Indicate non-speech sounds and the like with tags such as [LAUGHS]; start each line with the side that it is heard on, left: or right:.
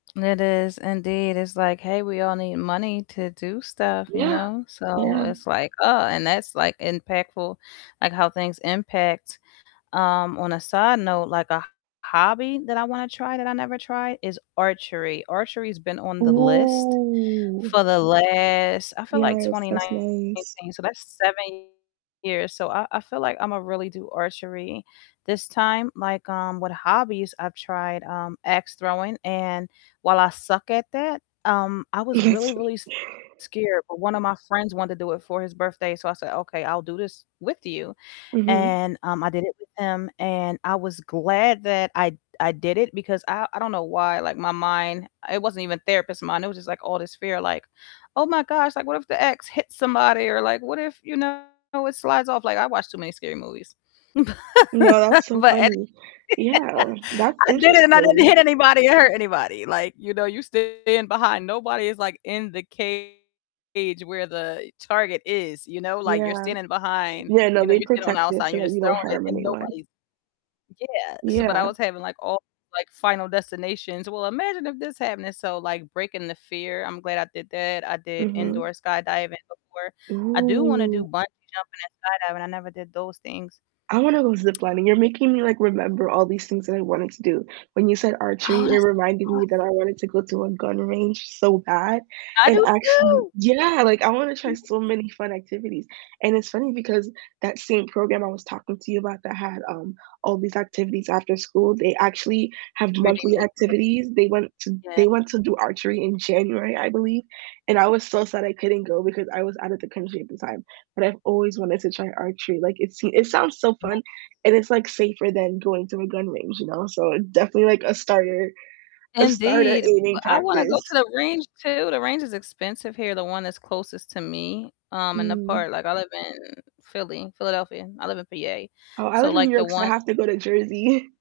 left: It is, indeed, it's like, "Hey, we all need money to do stuff," you
right: Yeah,
left: know? So,
right: yeah.
left: it's like, "Oh" and that's like impactful, like how things impact. Um, on a side note, like a h hobby that I wanna try that I never tried is archery. Archery's been on the list
right: Ooh.
left: for the last I feel like
right: Yes,
left: twenty
right: that's nice.
left: nineteen, so that's 7 years, so, I I feel like I'ma really do archery this time, like, um, with hobbies I've tried, um, ax throwing and while I suck at that, um, I was really, really
right: [CHUCKLES]
left: s scared, but one of my friends wanted to do it for his birthday, so I said, "Okay, I'll do this with you,"
right: Mhm.
left: and, um, I did it with him and I was glad that I I did it because I I don't know why, like my mind it wasn't even therapist mind, it was just like all this fear like, "Oh my gosh, like what if the ax hits somebody," or like, "What if, you know, it slides off?" Like, I watch too many scary movies.
right: No, that's
left: [LAUGHS]
right: so
left: But any
right: funny. Yeah, that's
left: [LAUGHS] I did it and I didn't hit
right: interesting.
left: anybody or hurt anybody, like, you know, you're stand behind, nobody is like in the cage where the target is, you know? Like you're
right: Yeah.
left: standing behind,
right: Yeah, no,
left: you know,
right: they
left: you're standing on the
right: protect
left: outside
right: it
left: and
right: so
left: you're
right: that
left: just
right: you
left: throwing
right: don't
left: it
right: harm
left: and
right: anyone.
left: nobody's Yeah. So, but I
right: Yeah.
left: was having like all these, like, final destinations, "Well, imagine if this happened," and so like breaking the fear, I'm glad I did that. I did indoor
right: Mhm.
left: skydiving before. I do wanna do
right: Ooh.
left: bungee jumping and skydiving, I never did those things.
right: I wanna go ziplining, you're making me, like, remember all these things that I wanted to do, when you said
left: Oh,
right: archery,
left: that's
right: it reminded
left: so
right: me that
left: awes
right: I wanted to go to a gun range so bad,
left: I
right: and
left: do
right: actually
left: too!
right: Yeah, like, I wanna try
left: Mhm.
right: so many fun activities, and it's funny because that same program I was talking to you about that had, um, all these activities after school, they actually have
left: Really
right: monthly
left: making the
right: activities, they want to
left: Yeah.
right: they want to do archery in January, I believe, and I was so sad I couldn't go because I was outta the country at the time, but I've always wanted to try archery, like, it seem it sounds so
left: Me
right: fun, and it's, like, safer than going to a gun range, you know? So definitely, like, a starter a starter
left: Indeed,
right: aiming
left: but, I wanna go to
right: practice.
left: the range too, the range is expensive here, the one that's closest to me, um, in the
right: Mm.
left: part, like I live in Philly, Philadelphia. I live in PA,
right: Oh, I
left: so
right: live in
left: like
right: New
left: the
right: York, so I
left: one
right: have to go to Jersey. [CHUCKLES]